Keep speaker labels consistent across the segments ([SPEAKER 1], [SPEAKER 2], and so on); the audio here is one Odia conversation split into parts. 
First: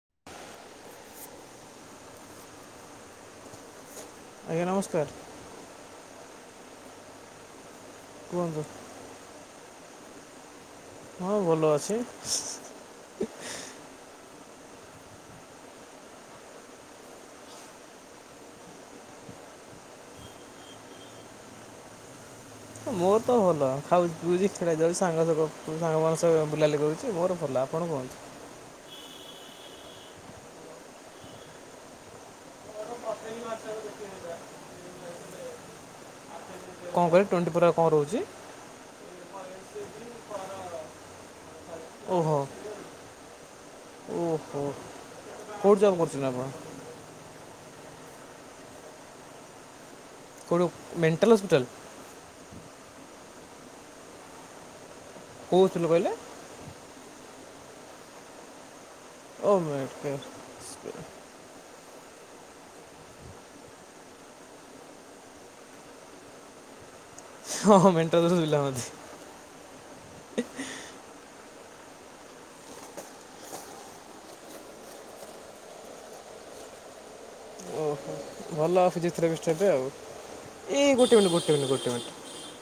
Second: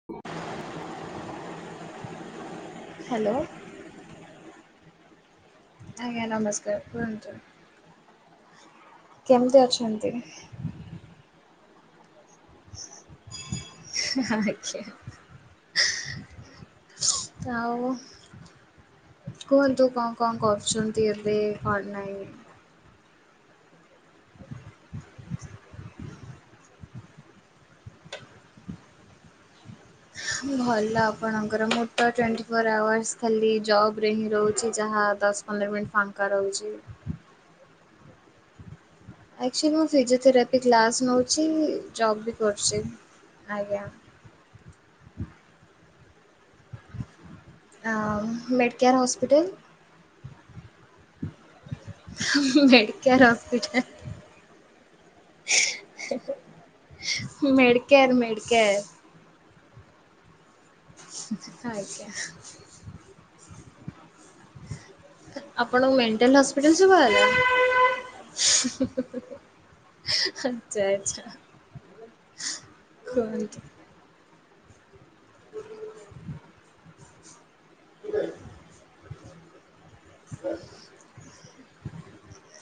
[SPEAKER 1] [inaudible] ହାଲୋ।
[SPEAKER 2] ଆଜ୍ଞା ନମସ୍କାର।
[SPEAKER 1] ଆଜ୍ଞା ନମସ୍କାର କୁହନ୍ତୁ।
[SPEAKER 2] କୁହନ୍ତୁ।
[SPEAKER 1] କେମିତି ଅଛନ୍ତି?
[SPEAKER 2] ହଁ ଭଲ ଅଛି।
[SPEAKER 1] ଆଜ୍ଞା। [unintelligible] ଆଉ କୁହନ୍ତୁ କଣ କଣ କରୁଚନ୍ତି ଏବେ କଣ ନାଇଁ?
[SPEAKER 2] ମୋର ତ ଭଲ ଖାଉଚି ପିଉଚି କିଛି ନାଇଁ ଯାଉଚି ସାଙ୍ଗ ସହ ଗପୁ ସାଙ୍ଗମାନଙ୍କ ସହ ବୁିଲା ବୁଲି କରୁଚି ମୋର ଭଲ। ଆପଣ କୁହ
[SPEAKER 1] ଭଲ ଆପଣଙ୍କର ମୋର ତ ଟ୍ୱଣ୍ଟି ଫୋର୍ ଆୱାର୍ସ ଖାଲି ଜବ୍ ରେ ହିଁ ରହୁଚି ଯାହା ଦଶ ପନ୍ଦର ମିନିଟ୍ ଫାଙ୍କା ରହୁଚି।
[SPEAKER 2] କଣ କହିଲେ ଟ୍ୱଣ୍ଟି ଫୋର ଆ କଣ ରହୁଚି?
[SPEAKER 1] ଅଛି ମୁଁ ଫିଜିଓଥେରାପି କ୍ଲାସ୍ ନଉଚି ଜବ୍ ବି
[SPEAKER 2] ଓହୋ
[SPEAKER 1] କରୁଚି ଆଜ୍ଞା।
[SPEAKER 2] ଓହୋ କୋଉଠି ଜବ୍ କରୁଚନ୍ତି ଆପଣ?
[SPEAKER 1] ଆଉ ମେଡକେୟାର୍ ହସ୍ପିଟାଲ।
[SPEAKER 2] କଣ ମେଣ୍ଟାଲ ହସ୍ପିଟାଲ?
[SPEAKER 1] ମେଡକେୟାର
[SPEAKER 2] କେଉଁ ହସ୍ପିଟାଲ କହିଲେ
[SPEAKER 1] ହସ୍ପିଟାଲ। [unintelligible] Medcare Medcare.
[SPEAKER 2] ଓ ମେଡକେୟାର।
[SPEAKER 1] [unintelligible] ଆଜ୍ଞା। ଆପଣଙ୍କୁ ମେଣ୍ଟାଲ ହ
[SPEAKER 2] ହଁ
[SPEAKER 1] ସ୍ପିଟାଲ
[SPEAKER 2] ମେଣ୍ଟାଲ୍ ହସ୍ପିଟାଲ ମୋତେ
[SPEAKER 1] ଶୁବା ଗଲା। [unintelligible] ଆଚ୍ଛା ଆଚ୍ଛା କୁହନ୍ତୁ। [inaudible]
[SPEAKER 2] ଓହୋ ଭଲ ଅସୁ ଯେଥିରେ ବିଷ୍ଟବେ ଆଉ ଏଇ ଗୋଟେ ମିନିଟ ଗୋଟେ ମିନିଟ୍ ଗୋଟେ ମିନିଟ।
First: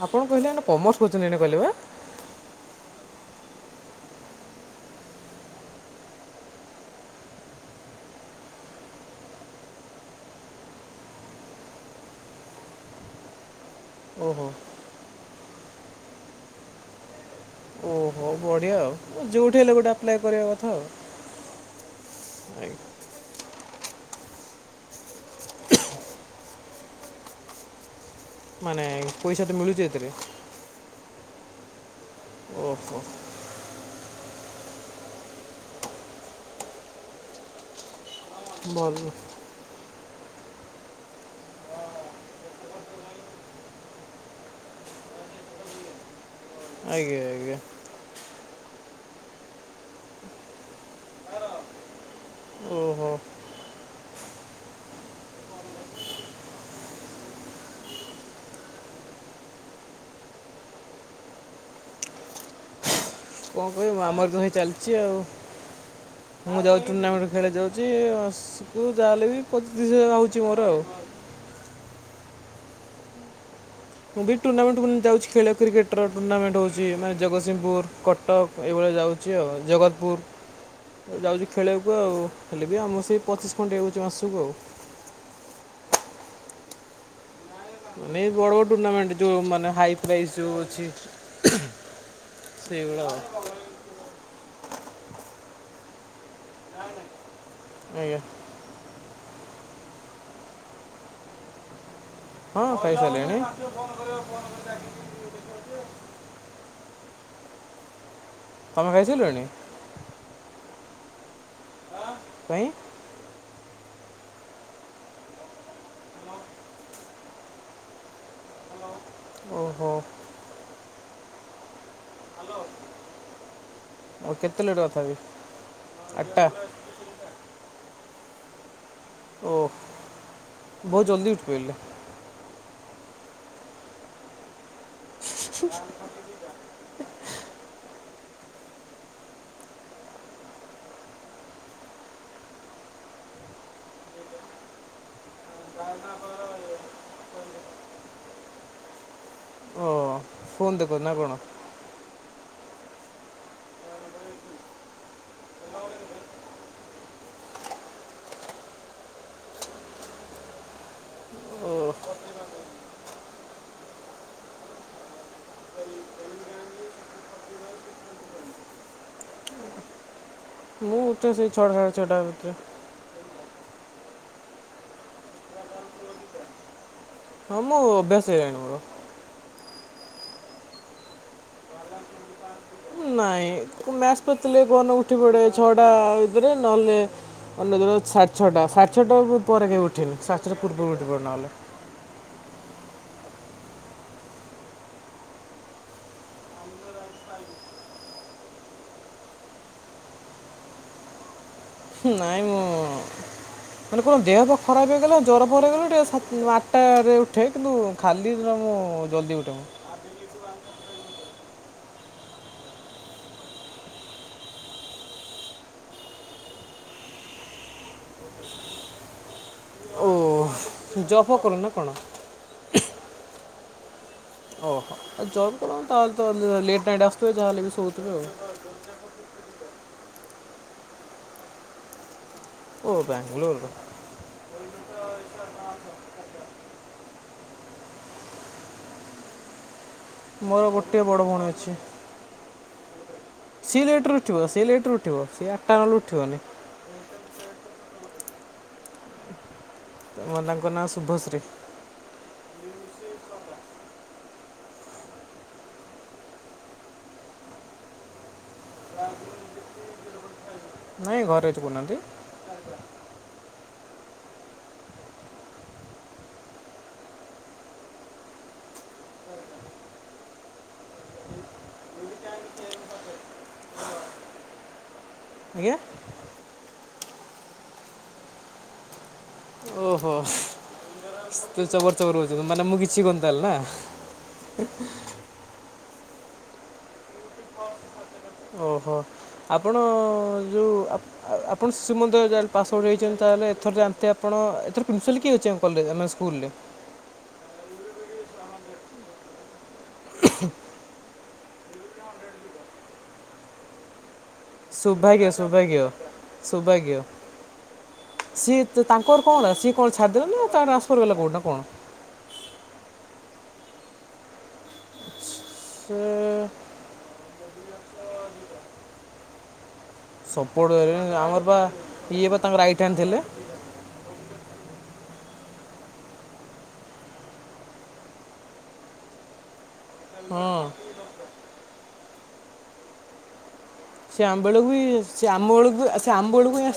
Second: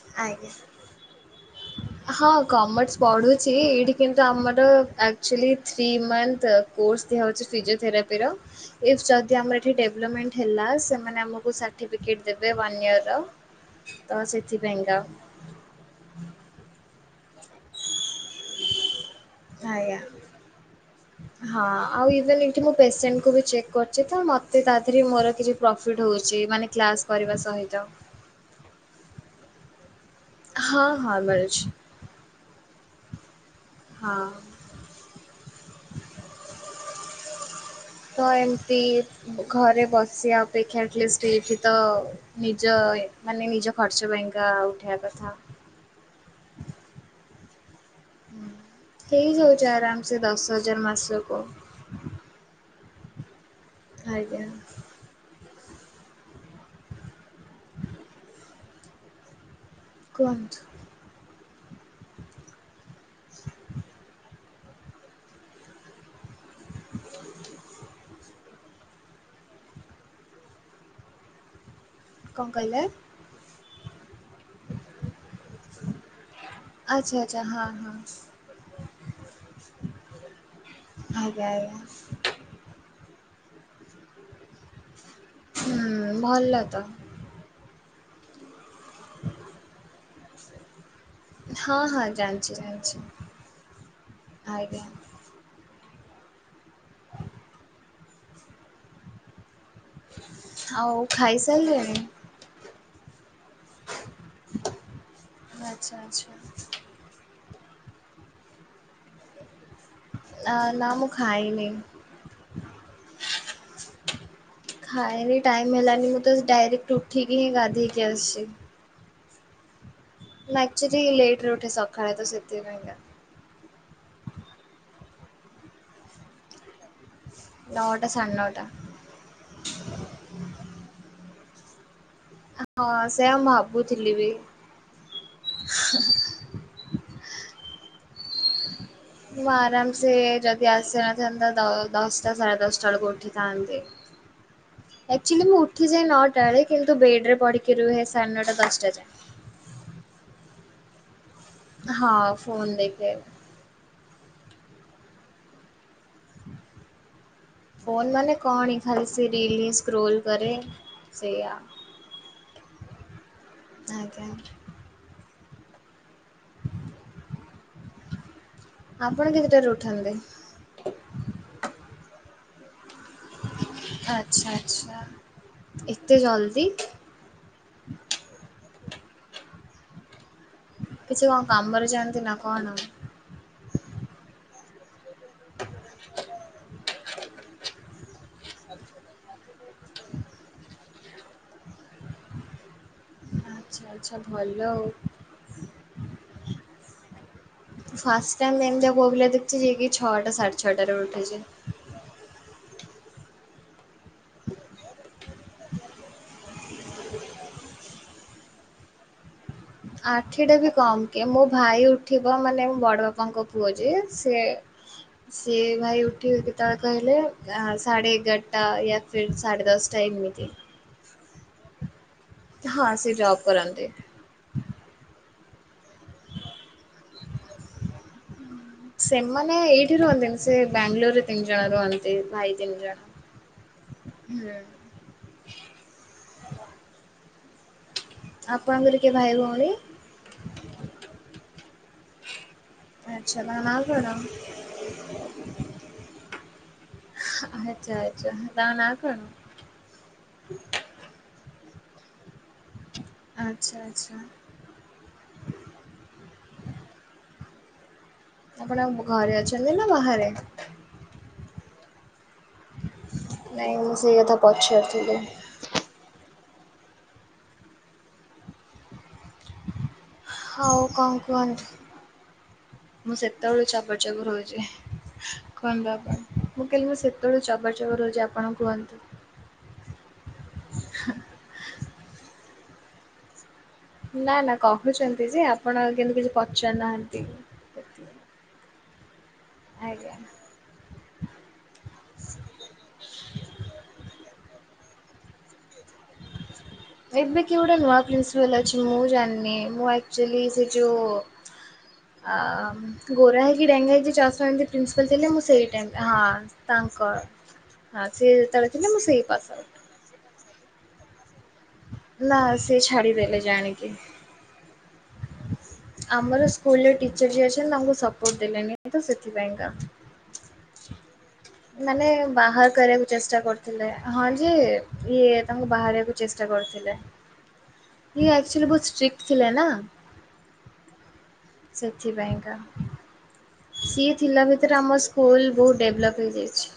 [SPEAKER 2] ଆପଣ
[SPEAKER 1] ଆଜ୍ଞା।
[SPEAKER 2] କହିଲେ ନା କମର୍ସ କରୁଛନ୍ତି ଏଇନା କହିଲେ ବା।
[SPEAKER 1] ହଁ କମର୍ସ ପଢ଼ୁଛି ଏଇଠି କିନ୍ତୁ ଆମର ଆକ୍ଚୁଆଲି ଥ୍ରୀ ମନ୍ଥ କୋର୍ସ ଦିଆହଉଛି ଫିଜିଓଥେରାପିର। ଇଫ ଯଦି ଆମର ଏଠି ଡେଭଲପମେଣ୍ଟ ହେଲା ସେମାନେ ଆମକୁ ସାଟିଫିକେଟ ଦେବେ ୱାନ ଇୟର ର ତ
[SPEAKER 2] ଓହୋ
[SPEAKER 1] ସେଥିପାଇଁ ତ
[SPEAKER 2] ହଉ ବଢ଼ିଆ ଆଉ। ମୁଁ ଯେଉଁଠି ହେଲେ ଗୋଟେ
[SPEAKER 1] ଆଜ୍ଞା
[SPEAKER 2] ଆପ୍ଲାଏ କରିବା କଥା ଆଉ
[SPEAKER 1] ହଁ ଆଉ ଏଇଠି ମୁଁ
[SPEAKER 2] ଆଜ୍ଞା।
[SPEAKER 1] ପେସେଣ୍ଟକୁ ବି ଚେକ ତ ମୋତେ ତା ଦେହରେ ମୋର କିଛି ପ୍ରଫିଟ୍ ହଉଛି ମାନେ କ୍ଲାସ୍ କରିବା ସହିତ।
[SPEAKER 2] ମାନେ ପଇସା ତ ମିଳୁଛି ଏଥିରେ।
[SPEAKER 1] ହଁ ହଁ ମିଳୁଛି।
[SPEAKER 2] ଓହୋ।
[SPEAKER 1] ହଁ। ତ
[SPEAKER 2] ଭଲ
[SPEAKER 1] ଏମିତି ଘରେ ବସିବା ଅପେକ୍ଷା ଆଟଲିଷ୍ଟ ଏଇଠି ତ ନିଜ ମାନେ ନିଜ ଖର୍ଚ୍ଚ ପାଇଁକା ଉଠେଇବା କଥା।
[SPEAKER 2] ଆଜ୍ଞା ଆଜ୍ଞା।
[SPEAKER 1] ହଁ ହେଇଯାଉଛି ଆରାମ ସେ ଦଶ ହଜାର ମାସ କୁ।
[SPEAKER 2] ଓହୋ।
[SPEAKER 1] ଆଜ୍ଞା। କୁହନ୍ତୁ।
[SPEAKER 2] କଣ କହିବୁ ଆମର ତ ହେଇ ଚାଲିଛି ଆଉ। ମୁଁ ଯାଉଛି ଟୁର୍ଣ୍ଣାମେଣ୍ଟ ଖେଳ ଯାଉଛିକୁ ଯାହାେଲେ ବି ପଚିତିଶ ହଜାର ହେଉଛି ମୋର ଆଉ।
[SPEAKER 1] କଣ କହିଲେ?
[SPEAKER 2] ମୁଁ ବି ଟୁର୍ଣ୍ଣାମେଣ୍ଟାନ ଯାଉଛି ଖେଳିବାକୁ କ୍ରିକେଟର ଟୁର୍ଣ୍ଣାମେଣ୍ଟ ହଉଛି ମେ
[SPEAKER 1] ଆଚ୍ଛା ଆଚ୍ଛା ହଁ
[SPEAKER 2] ଜଗତସିଂହପୁର
[SPEAKER 1] ହଁ
[SPEAKER 2] କ କଟକ ଏଇଭଳିଆ ଯାଉଛି ଆଉ ଜଗତପୁର ଯାଉଛି
[SPEAKER 1] ଆଜ୍ଞା ଆଜ୍ଞା
[SPEAKER 2] ଖେଳିବାକୁ ଆଉ। ହେଲେ ବି ଆମର ସେଇ ପଚିଶ ଖଣ୍ଡେ ହେଉଛି ମାସକୁ ଆଉ।
[SPEAKER 1] ହୁଁ ଭଲ ତ।
[SPEAKER 2] ମାନେ ବଡ ବଡ଼ ଟୁର୍ଣ୍ଣାମେଣ୍ଟ ଯୋଉ ମାନେ ହାଇ ପ୍ରାଇସ୍ ଯୋଉ ଅଛି।
[SPEAKER 1] ହଁ ହଁ ଜାଣିଛି ଜାଣିଛି
[SPEAKER 2] ସେଇଗୁଡ଼ା ଆଉ।
[SPEAKER 1] ଆଜ୍ଞା।
[SPEAKER 2] ଆଜ୍ଞା।
[SPEAKER 1] ଆଉ ଖାଇସାଇଲେଣି।
[SPEAKER 2] ହଁ ଖାଈସାଇଲିନି।
[SPEAKER 1] ଆଚ୍ଛା ଆଚ୍ଛା।
[SPEAKER 2] ତମେ ଖାଇସାଇଲଣି।
[SPEAKER 1] ଆ ନା ମୁଁ ଖାଇନି।
[SPEAKER 2] କାଇଁ।
[SPEAKER 1] ଖାଇନି ଟାଇମ ହେଲାନି ମୁଁ ତ ଡାଇରେକ୍ଟ ଉଠିକି ହିଁ ଗାଧେଇକି ଆସିଛି।
[SPEAKER 2] ଓହୋ।
[SPEAKER 1] ନାକ୍ଚୁଆଲି ଲେଟରେ ଉଠେ ସକାଳେ ତ ସେଥିପାଇଁକା।
[SPEAKER 2] ଆଉ କେତେ ଲେଟ କରିଥାନ୍ତି ଆଠଟା।
[SPEAKER 1] ନଅଟା ସାଢେ ନଅଟା।
[SPEAKER 2] ଓ ବହୁତ ଜଲ୍ଦି ଉଠି ପଇଲେ।
[SPEAKER 1] ହଁ ସେୟା ମୁଁ ଆଉ ଭାବୁଥିଲି ବି। ମୁଁ ଆରାମସେ ଯଦି ଆସିନଥାନ୍ତା ଦ ଦଶଟା ସାଢେ ଦଶଟା ବେଳକୁ ଉଠିଥାନ୍ତି। [unintelligible] ଆକ୍ଚୁଲି ମୁଁ ଉଠିଯାଏ ନଅଟାଆଳେ କିନ୍ତୁ ବେଡ୍ ରେ ପଢିକି ରୁହେ ସାଢେ ନଅଟା ଦଶଟା ଯାଏଁ।
[SPEAKER 2] ଓ ହୋ ଫୋନ୍ ଦେଖ ନା କଣ?
[SPEAKER 1] ହଁ ଫୋନ୍ ଦେଖେ। ଫୋନ୍ ମାନେ କଣ ଏଇ ଖାଲି ରିଲ୍ ହିଁ ସ୍କ୍ରୋଲ୍ କରେ ସେଇଆ।
[SPEAKER 2] ଓ ହୋ ହୋ
[SPEAKER 1] ଆଜ୍ଞା ଆପଣ କେତେଟାରୁ ଉଠନ୍ତି?
[SPEAKER 2] ମୁଁ ଉଠେ ସେଇ ଛଅଟା ସାଢେ ଛଅଟା ଭିତରେ।
[SPEAKER 1] ଆଚ୍ଛା ଆଚ୍ଛା ଏତେ ଜଲଦି
[SPEAKER 2] ହଁ ମୁଁ ଅଭ୍ୟାସ ହେଇଗଲାଣି ମୋର।
[SPEAKER 1] କିଛି କଣ କାମରେ ଯାଆନ୍ତି ନା କଣ ଆଉ?
[SPEAKER 2] ନାଇଁ ମ୍ୟାଚ୍ ଫ୍ୟାଚ୍ ଥିଲେ କୋଉଦିନ ଉଠି ପଡେ ଛଅ ଟା ଭିତରେ ନହେଲେ ଅନ୍ୟ ଦିନ ସାଢ଼େ ଛଅଟା ସାଢ଼େ ଛଅଟା କୁ ପରେ କେହି ଉଠେଇବେ ସାଢେ ଛଟା ପୂର୍ବରୁ ଉଠି ପଡୁ ନହେଲେ।
[SPEAKER 1] ଆଚ୍ଛା ଆଚ୍ଛା ଭଲ ଆଉ। ଫାଷ୍ଟ୍ ଟାଇମ୍ ଏମିତିଆ ପୁଅ ପିଲା ଦେଖୁଛି ଯିଏକି ଛଅଟା ସାଢେ ଛଅଟାରେ ଉଠୁଛି।
[SPEAKER 2] ନାଇଁ ମୁଁ ମାନେ କଣ ଦେହ ଫେଅ ଖରାପ ହେଇଗଲେ ଜର ଫର ହେଇଗଲେ ଟିକେ ସ ଆଠଟାରେ ଉଠେ କିନ୍ତୁ ଖାଲି ଦିନ ମୁଁ ଜଲ୍ଦି ଉଠେ ମ
[SPEAKER 1] ଆଠେଟା ବି କମ୍ କି ମୋ ଭାଇ ଉଠିବ ମାନେ ବଡ ବାପାଙ୍କ ପୁଅ ଯିଏ ସେ ସିଏ ଭାଇ ଉଠିବ କେତେବେଳେ କହିଲେ ସାଢ଼େ ଏଗାର ଟା ୟା ଫିର୍ ସାଢ଼େ ଦଶଟା
[SPEAKER 2] ଓ
[SPEAKER 1] ଏମିତି।
[SPEAKER 2] ଜବ୍ ଫବ୍ କରନ୍ତି ନା କଣ?
[SPEAKER 1] ହଁ ସେ ଯବ୍ କରନ୍ତି।
[SPEAKER 2] ଓହୋ ଆଉ ଜବ୍ କରନ୍ତି ତାହେଲେ ତ ଲେଟ୍ ନାଇଟ୍ ଆସୁଥିବେ ଯାହେଲେ ବି ଶୋଉଥିବେ ଆଉ।
[SPEAKER 1] ସେମାନେ ଏଇଠି ରୁହନ୍ତିନି ସେ ବାଙ୍ଗାଲୋର୍ ରେ ତିନି ଜଣ ରୁହନ୍ତି ଭାଇ ତିନି
[SPEAKER 2] ଓ ବାଙ୍ଗଲୋର
[SPEAKER 1] ଜଣ। ହୁଁ ଆପଣଙ୍କର କିଏ ଭାଇ ଭଉଣୀ।
[SPEAKER 2] ମୋର ଗୋଟିଏ ବଡ଼ ଭଉଣୀ ଅଛି।
[SPEAKER 1] ଆଚ୍ଛା ତାଙ୍କ ନାଁ
[SPEAKER 2] ସିଏ
[SPEAKER 1] କଣ?
[SPEAKER 2] ଲେଟ୍ ରେ ଉଠିବ ସିଏ ଲେଟ୍ ରେ ଉଠିବ ସିଏ ଆଠଟା ନହେଲେ ଉଠିବନି
[SPEAKER 1] ଆଚ୍ଛା ଆଚ୍ଛା ତାଙ୍କ ନା କଣ?
[SPEAKER 2] ତାଙ୍କ ନାଁ ଶୁଭଶ୍ରୀ।
[SPEAKER 1] ଆଚ୍ଛା ଆଚ୍ଛା ଆପଣ ଘରେ ଅଛନ୍ତି ନା ବାହାରେ?
[SPEAKER 2] ନାଇଁ ଘରେ ଅଛି କହୁନାହାନ୍ତି।
[SPEAKER 1] ନାଇଁ ମୁଁ ସେଇ କଥା ପଚାରୁଥିଲି ହଉ କଣ କୁହନ୍ତୁ ମୁଁ ସେତେବେଳୁ ଚପର୍ ଚପର୍ ହଉଛି।
[SPEAKER 2] ଆଜ୍ଞା
[SPEAKER 1] କୁହନ୍ତୁ ଆପଣ ମୁଁ କହିଲି ମୁଁ ସେତେବେଳୁ ଚବର୍ ଚବର୍ ହଉଛି ଆପଣ କୁହନ୍ତୁ?
[SPEAKER 2] ଓହୋ ତୁ ଚବର୍ ଚବର୍ ହଉଛୁ ମାନେ ମୁଁ କିଛି କହୁନି ତାହେଲେ ନା?
[SPEAKER 1] ନା ନା କହୁଛନ୍ତି ଯେ ଆପଣ କିନ୍ତୁ କିଛି ପଚାରୁ ନାହାନ୍ତି।
[SPEAKER 2] ଓହୋ ଆପଣ
[SPEAKER 1] ଆଜ୍ଞା।
[SPEAKER 2] ଯୋଉ ଆଉ ଆପଣ ଶିଶୁ ମନ୍ଦିର ଯାହା ହେଲେ ପାସ୍ ଆଉଟ୍ ହେଇଛନ୍ତି ତାହେଲେ ଏଥର ଯାନ୍ତେ ଆପଣ ଏଥର ପ୍ରିନ୍ସିପାଲ୍ କିଏ ଅଛି ଏମେ ସ୍କୁଲରେ
[SPEAKER 1] ଏବେ କି ଗୋଟେ ନୂଆ ପ୍ରିନ୍ସପାଲ୍ ଅଛି ମୁଁ ଜାଣିନି ମୁଁ ଆକ୍ଚୁଲି ସେ ଯୋଉ ଅ ଗୋରା ହେଇକି ଡେଙ୍ଗା ହେଇକି ଚସ୍ ପ୍ରିନ୍ପାଲ
[SPEAKER 2] ସୌଭାଗ୍ୟ
[SPEAKER 1] ଥିଲେ ମୁଁ ସେଇ
[SPEAKER 2] ସୌଭାଗ୍ୟ
[SPEAKER 1] ଟାଇ ହଁ
[SPEAKER 2] ସୌଭାଗ୍ୟ
[SPEAKER 1] ତାଙ୍କ ହଁ ସେ
[SPEAKER 2] ସିଏ
[SPEAKER 1] ଯେତେବେଳେ
[SPEAKER 2] ତ-
[SPEAKER 1] ଥିଲେ ମୁଁ
[SPEAKER 2] ତାଙ୍କର
[SPEAKER 1] ସେଇ
[SPEAKER 2] କ'ଣ ହେଲା
[SPEAKER 1] ପାସ୍
[SPEAKER 2] ସିଏ
[SPEAKER 1] ଆଉଟ୍
[SPEAKER 2] କଣ ଛଡ଼ିଦେବେ ନା ତା ଟ୍ରାନ୍ଫର ହେଲା କୋଡ଼ୁନା କଣ
[SPEAKER 1] ନା ସିଏ ଛାଡିଦେଲେ ଜାଣିକି।
[SPEAKER 2] ସେ
[SPEAKER 1] ଆମର ସ୍କୁଲରେ ଟିଚର ଯିଏ ଅଛନ୍ତି ତାଙ୍କୁ ସପୋର୍ଟ ଦେଲେନି ତ ସେଥିପାଇଁ କା।
[SPEAKER 2] ସପୋର୍ଟ ଆମର ବା
[SPEAKER 1] ମାନେ
[SPEAKER 2] ଇଏ ବା ତାଙ୍କ
[SPEAKER 1] ବାହାର
[SPEAKER 2] ରାଇଟ୍ ହ୍ୟାଣ୍ଡ
[SPEAKER 1] କରିବାକୁ
[SPEAKER 2] ଥିଲେ।
[SPEAKER 1] ଚେଷ୍ଟା ହଁ ଯେ ଇଏ ତାଙ୍କୁ ବାହାରିବାକୁ ଚେଷ୍ଟା କରୁଥିଲେ। ସିଏ ଅକ୍ଚୁଆଲି ବହୁତ ଷ୍ଟ୍ରିଟ ଥିଲେ ନା।
[SPEAKER 2] ହଁ
[SPEAKER 1] ସେଥିପାଇଁ କା ସିଏ
[SPEAKER 2] ସେ ଆମ
[SPEAKER 1] ଥିଲା
[SPEAKER 2] ବେଳକୁ
[SPEAKER 1] ଭିତରେ
[SPEAKER 2] ବି
[SPEAKER 1] ଆମ
[SPEAKER 2] ସେ
[SPEAKER 1] ସ୍କୁଲ
[SPEAKER 2] ଆମ
[SPEAKER 1] ବହୁତ
[SPEAKER 2] ବେଳକୁ ସେ
[SPEAKER 1] ଡେଭଲପ
[SPEAKER 2] ଆମ
[SPEAKER 1] ହେଇଯାଇଛି।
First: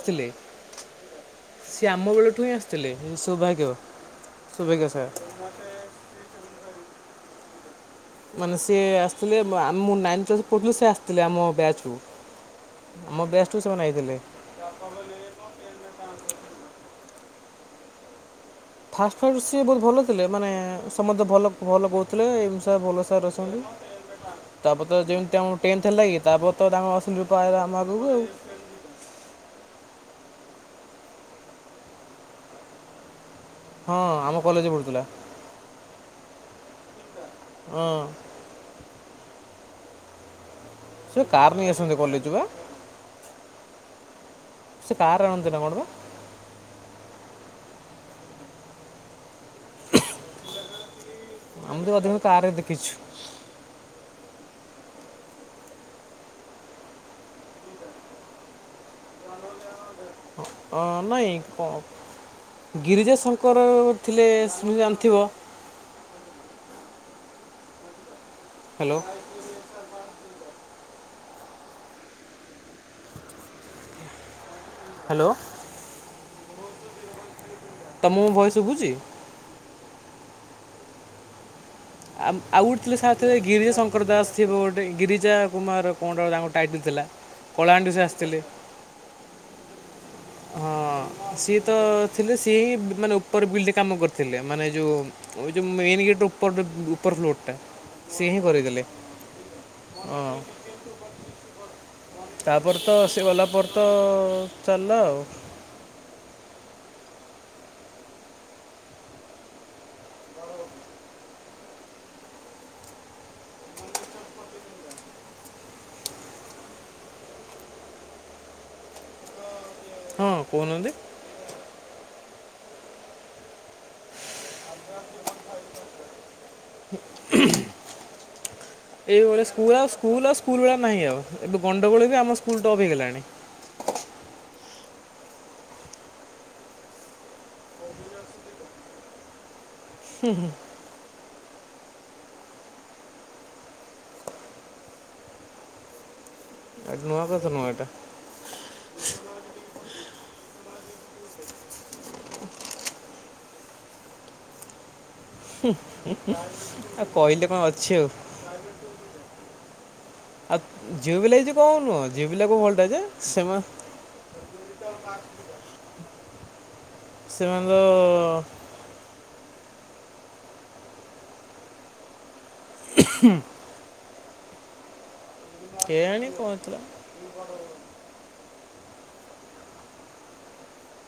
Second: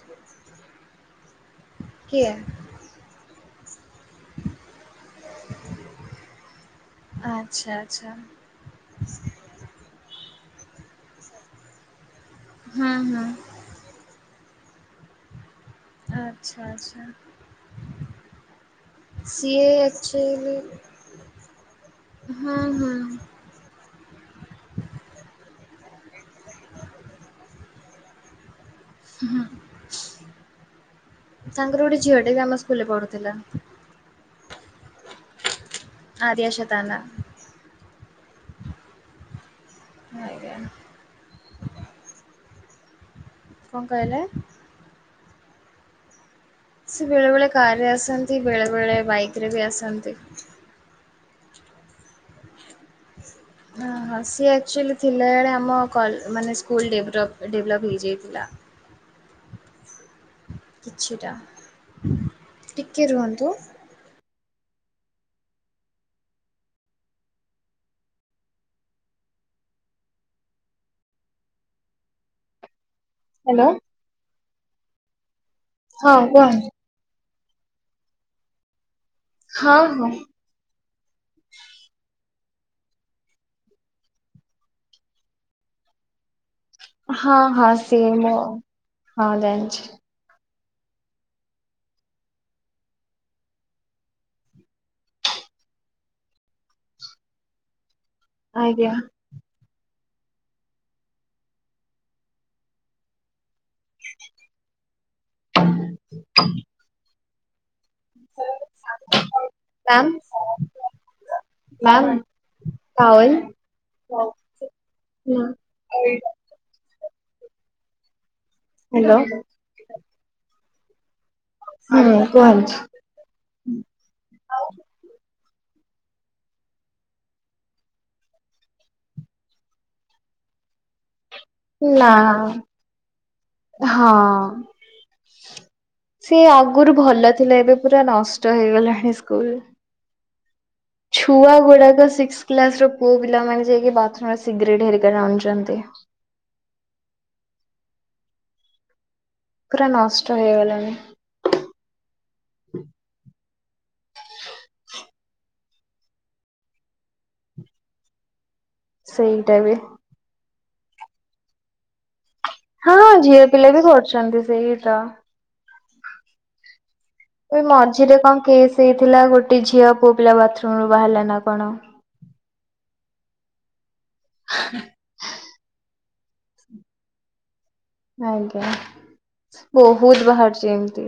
[SPEAKER 2] ସିଏ ଆମ
[SPEAKER 1] କିଏ
[SPEAKER 2] ବେଳଠୁ ହିଁ ଆସିଥିଲେ। ସୌଭାଗ୍ୟ ସୌଭାଗ୍ୟ ସାର୍।
[SPEAKER 1] ଆଚ୍ଛା ଆଚ୍ଛା।
[SPEAKER 2] ମାନେ ସିଏ ଆସିଥିଲେ ମୁଁ ନାଇନ୍ ପ୍ଲାସ ପଢ଼ୁଥିଲି ସେ ଆସିଥିଲେ ଆମ ବ୍ୟାଚ କୁ।
[SPEAKER 1] ହୁଁ ହୁଁ।
[SPEAKER 2] ଟୁ ସେମାନେ ଆଇଥିଲେ। ତା ବାପା କହିଲେ।
[SPEAKER 1] ଆଚ୍ଛା ଆଚ୍ଛା।
[SPEAKER 2] ଫାଷ୍ଟ ଫାଷ୍ଟ ସି
[SPEAKER 1] ସିଏ
[SPEAKER 2] ବହୁତ ଭଲ ଥିଲେ ମାନେ
[SPEAKER 1] ଆକ୍ଚୁଆଲି
[SPEAKER 2] ସମସ୍ତେ ଭଲ ଭଲ କହୁଥିଲେ
[SPEAKER 1] ହୁଁ
[SPEAKER 2] ଏମ
[SPEAKER 1] ହୁଁ।
[SPEAKER 2] ଭଲ ସାର୍ ବଲୁ [inaudible] ତାପରେ ତ ଯେମିତି ଆମ ଟେନ୍ଥ ହେଲା କି ତାପରେ ତ ତାଙ୍କର ଅଛନ୍ତି ରଲା ଆମ ଆଗକୁ ଆଉ।
[SPEAKER 1] ହଁ ତାଙ୍କର ଗୋଟେ ଝିଅ ଟେ ବି ଆମ ସ୍କୁଲରେ ପଢୁଥିଲା।
[SPEAKER 2] ହଁ ଆମ କଲେଜରେ ପଢ଼ୁଥିଲା।
[SPEAKER 1] ଆରିଆ ସତାନା।
[SPEAKER 2] ହଁ।
[SPEAKER 1] ଆଜ୍ଞା
[SPEAKER 2] ସେ କାର ନେଇ ଆସନ୍ତି କଲେଜ କୁ ବା।
[SPEAKER 1] କଣ କହିଲେ?
[SPEAKER 2] ସେ କାର୍ ଆଣନ୍ତି ନା କଣ ବା
[SPEAKER 1] ସେ ବେଳେ ବେଳେ କାରରେ ଆସନ୍ତି ବେଳେ ବେଳେ ବାଇକ ରେ ବି ଆସନ୍ତି।
[SPEAKER 2] ଆମେ ବି ଅଧିକ କାରରେ ଦେଖିଛୁ।
[SPEAKER 1] ହ ହଁ ସିଏ ଆକ୍ଚୁଆଲି ଥିଲାବେଳେ ଆମ କଲ ମାନେ ସ୍କୁଲ୍ ଡେଭଲପ୍ ଡେଭଲପ୍ ହେଇଯାଇଥିଲା।
[SPEAKER 2] ହଁ ନହିଁ
[SPEAKER 1] କିଛିଟା
[SPEAKER 2] କ
[SPEAKER 1] ଟିକେ
[SPEAKER 2] ଗିରିଜା
[SPEAKER 1] ରୁହନ୍ତୁ।
[SPEAKER 2] ଶଙ୍କର ଥିଲେ ଜାଣିଥିବ। ହ୍ୟାଲୋ।
[SPEAKER 1] ହ୍ୟାଲୋ।
[SPEAKER 2] ହ୍ୟାଲୋ।
[SPEAKER 1] ହଁ କୁହନ୍ତୁ।
[SPEAKER 2] ତମକୁ ଭୟସ ଶୁଭୁଛି।
[SPEAKER 1] ହଁ ହଁ।
[SPEAKER 2] ଆ ଆଉ ଗୋଟେ ଥିଲେ ସ ଥିଲେ ଗିରିଜା ଶଙ୍କର ଦାସ ଥିବ ଗୋଟେ ଗିରିଜା କୁମାର କଣ ର ତା ଗୋଟେ ଟାଇଟିଥିଲା
[SPEAKER 1] ହଁ ହଁ
[SPEAKER 2] କଳାହାଣ୍ଡିରୁ ସେ
[SPEAKER 1] ସିଏ ମୁଁ
[SPEAKER 2] ଆସିଥିଲେ।
[SPEAKER 1] ହଁ ଜାଣିଛି।
[SPEAKER 2] ହଁ
[SPEAKER 1] [inaudible]
[SPEAKER 2] ସିଏ ତ ଥିଲେ ସିଏ ହିଁ ମାନେ ଉପର ବିଲଡ କାମ କରିଥିଲେ ମାନେ ଯୋଉ ଓ ଯଉ ମେନ୍ ଗେଟ୍ ଉପର ଉପର ଫ୍ଲୋଟ। ସିଏ ହିଁ କରିଇଦେଲେ
[SPEAKER 1] ଆଜ୍ଞା
[SPEAKER 2] ହଁ। ତାପରେତ ସେଗଲା ପରେତ ଚାଲିଲ ଆଉ।
[SPEAKER 1] [inaudible] କାମ୍ ମାମ୍ ଟାଓଲ୍ ହୁଁ। ହାଲୋ।
[SPEAKER 2] ହଁ କହୁନାନ୍ତି।
[SPEAKER 1] ହଁ କୁହନ୍ତୁ।
[SPEAKER 2] [inaudible] ଏଇଭଳିଆ ସ୍କୁଲ୍ ଆଉ ସ୍କୁଲ୍ ଆଉ ସ୍କୁଲ ଭଳିଆ ନାହିଁ ଆଉ। ଏବେ
[SPEAKER 1] ନା
[SPEAKER 2] ଗଣ୍ଡଗୋଳବି ଆମ ସ୍କୁଲ୍ ଟପ୍ ହେଇଗଲାଣି।
[SPEAKER 1] ହଁ। ସେ ଆଗରୁ ଭଲ ଥିଲା ଏବେ ପୁରା ନଷ୍ଟ ହେଇଗଲାଣି ସ୍କୁଲ୍।
[SPEAKER 2] ହୁଁ ହୁଁ।
[SPEAKER 1] ଛୁଆ ଗୁଡ଼ାକ ସିକ୍ କ୍ଲାସ୍ ପୁଅ ପିଲାମାନେ ଯାଇକି ବାଥ୍ରୁମୁରେ ସିଗାରେଟ୍ ହେରିକା ଟାଣୁଚନ୍ତି।
[SPEAKER 2] ଏ ନୂଆ କଥା ନୁହେଁ ଏଟା।
[SPEAKER 1] ପୁରା ନଷ୍ଟ ହେଇଗଲେଣି। [inaudible]
[SPEAKER 2] ହୁ ହୁ ଆଉ କହିଲେ କଁ ଅଛି ଆଉ। [unintelligible]
[SPEAKER 1] ସେଇଟାବି
[SPEAKER 2] ଆଉ ଝିଅ ପିଲାବି କିଛି କମ୍ ନୁହଁ। ଝିଅପିଲାକୁ ଭଲଟା
[SPEAKER 1] ହଁ
[SPEAKER 2] ଯେ
[SPEAKER 1] ଝିଅ
[SPEAKER 2] ସେମାନେ
[SPEAKER 1] ପିଲାବି କରୁଚନ୍ତି ସେଇତ। ଏଇ
[SPEAKER 2] ସେମାନେ ତ
[SPEAKER 1] ମଝିରେ କଣ କେସ୍ ହେଇଥିଲା ଗୋଟେ ଝିଅ ପୁଅ ପିଲା ବାଥରୁମରୁ ବାହାରିଲାନା କଣ।
[SPEAKER 2] [inaudible]
[SPEAKER 1] [inaudible]
[SPEAKER 2] କେଆଣି କଁ ହେଇଥିଲା।
[SPEAKER 1] ଆଜ୍ଞା ବହୁତ୍ ବାହାରୁଚି ଏମିତି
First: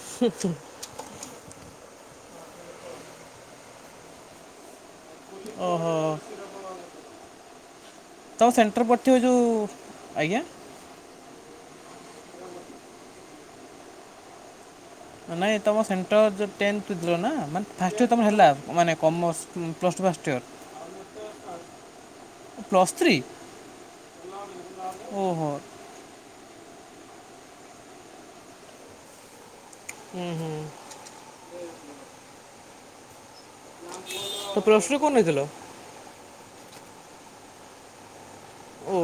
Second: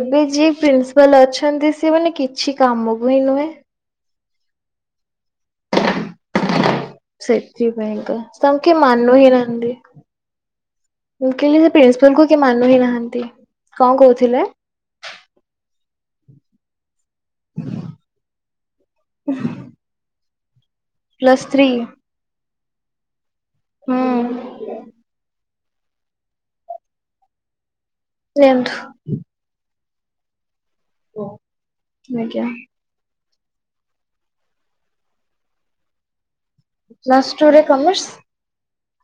[SPEAKER 1] ଏବେ ଯିଏ ପି ପାଲ୍ ଅଛନ୍ତି ସିଏମାନେ କିଛି କାମକୁହିଁ ନୁହେଁ।
[SPEAKER 2] ଓହୋ।
[SPEAKER 1] ସେଥିପାଇଁକା
[SPEAKER 2] ତମ
[SPEAKER 1] ତାଙ୍କେ
[SPEAKER 2] ସେଣ୍ଟର ପଡ଼ିଥିବ
[SPEAKER 1] ମାନୁହିଁ
[SPEAKER 2] ଯେଉଁ
[SPEAKER 1] ନାହାନ୍ତି।
[SPEAKER 2] ଆଜ୍ଞା
[SPEAKER 1] ମୁଁ କହିଲି ସେପ୍ରିନ୍ସିପାଲକୁ କିଏ ମାନୁହିଁ ନାହାନ୍ତି କଁ କହୁଥିଲେ?
[SPEAKER 2] ନାଇଁ ତମ ସେଣ୍ଟର ଯେଉଁ ଟେନ୍ [unintelligible] ମାନେ ଫାଷ୍ଟଇଅର ତମର ହେଲା ମାନେ commerce plus two first year?
[SPEAKER 1] Plus three.
[SPEAKER 2] Plus three
[SPEAKER 1] ହୁଁ।
[SPEAKER 2] ଓହୋ।
[SPEAKER 1] ନିଅନ୍ତୁ।
[SPEAKER 2] ହୁଁ ହୁଁ।
[SPEAKER 1] ଓ ଆଜ୍ଞା।
[SPEAKER 2] ତ ପ୍ଲସ୍ ଟୁ କୋଉଠି ନେଇଥିଲ?
[SPEAKER 1] ପ୍ଲସ୍ ଟୁରେ କାମର୍ସ।
[SPEAKER 2] ଓ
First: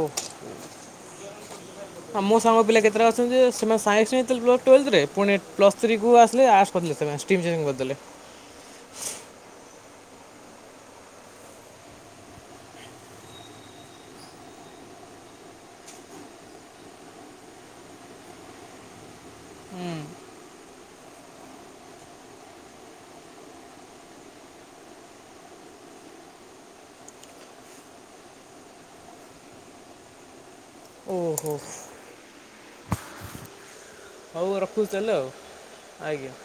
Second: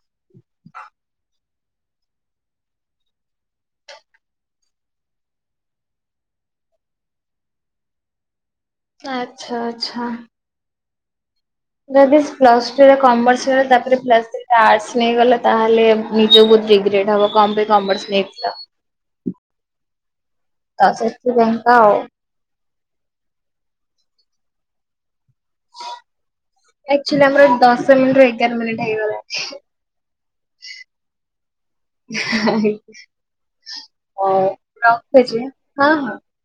[SPEAKER 1] [inaudible]
[SPEAKER 2] ହଁ ମୋସାଙ୍ଗ ପିଲା କେତେଟା ଅଛନ୍ତିଯେ ସେମାନେ ସାଇନ୍ସ ନେଇଥିଲେ ପ୍ଲସ୍ ଟୁଏଲ୍ଭରେ ପୁଣି ପ୍ଲସ୍ ଥ୍ରୀକୁ ଆସିଲେ ଆର୍ଟସ କରିଦେଲେ ସେ ମାଷ୍ଟିଙ୍ଗି ଜିଂ କରିଦେଲେ
[SPEAKER 1] ଆଛା ଆଛା ଯଦି ପ୍ଲସ୍ ଟୁରେ କମର୍ସ ରେ ତାପରେ ପ୍ଲସ୍ ଥ୍ରୀରେ ଆର୍ଟସ ନେଇଗଲା ତାହେଲେ ନିଜକୁ ରିଗ୍ରେଟ ହବ କଣ ପାଇଁ କମର୍ସ ନେଇଥିଲ। ତ ସେଥିପାଇଁ ତ ଆଉ ଆଚୁଆଲି ଆମର ଦଶ ମିନିଟ ର ଏଗାର ମିନିଟ୍ ହେଇଗଲା।
[SPEAKER 2] ଓହୋ
[SPEAKER 1] ଓ
[SPEAKER 2] ହଉ ରଖୁଛି ତାହେଲେ ଆଉ
[SPEAKER 1] ରଖଛି ହଁ ହଁ।
[SPEAKER 2] ଆଜ୍ଞା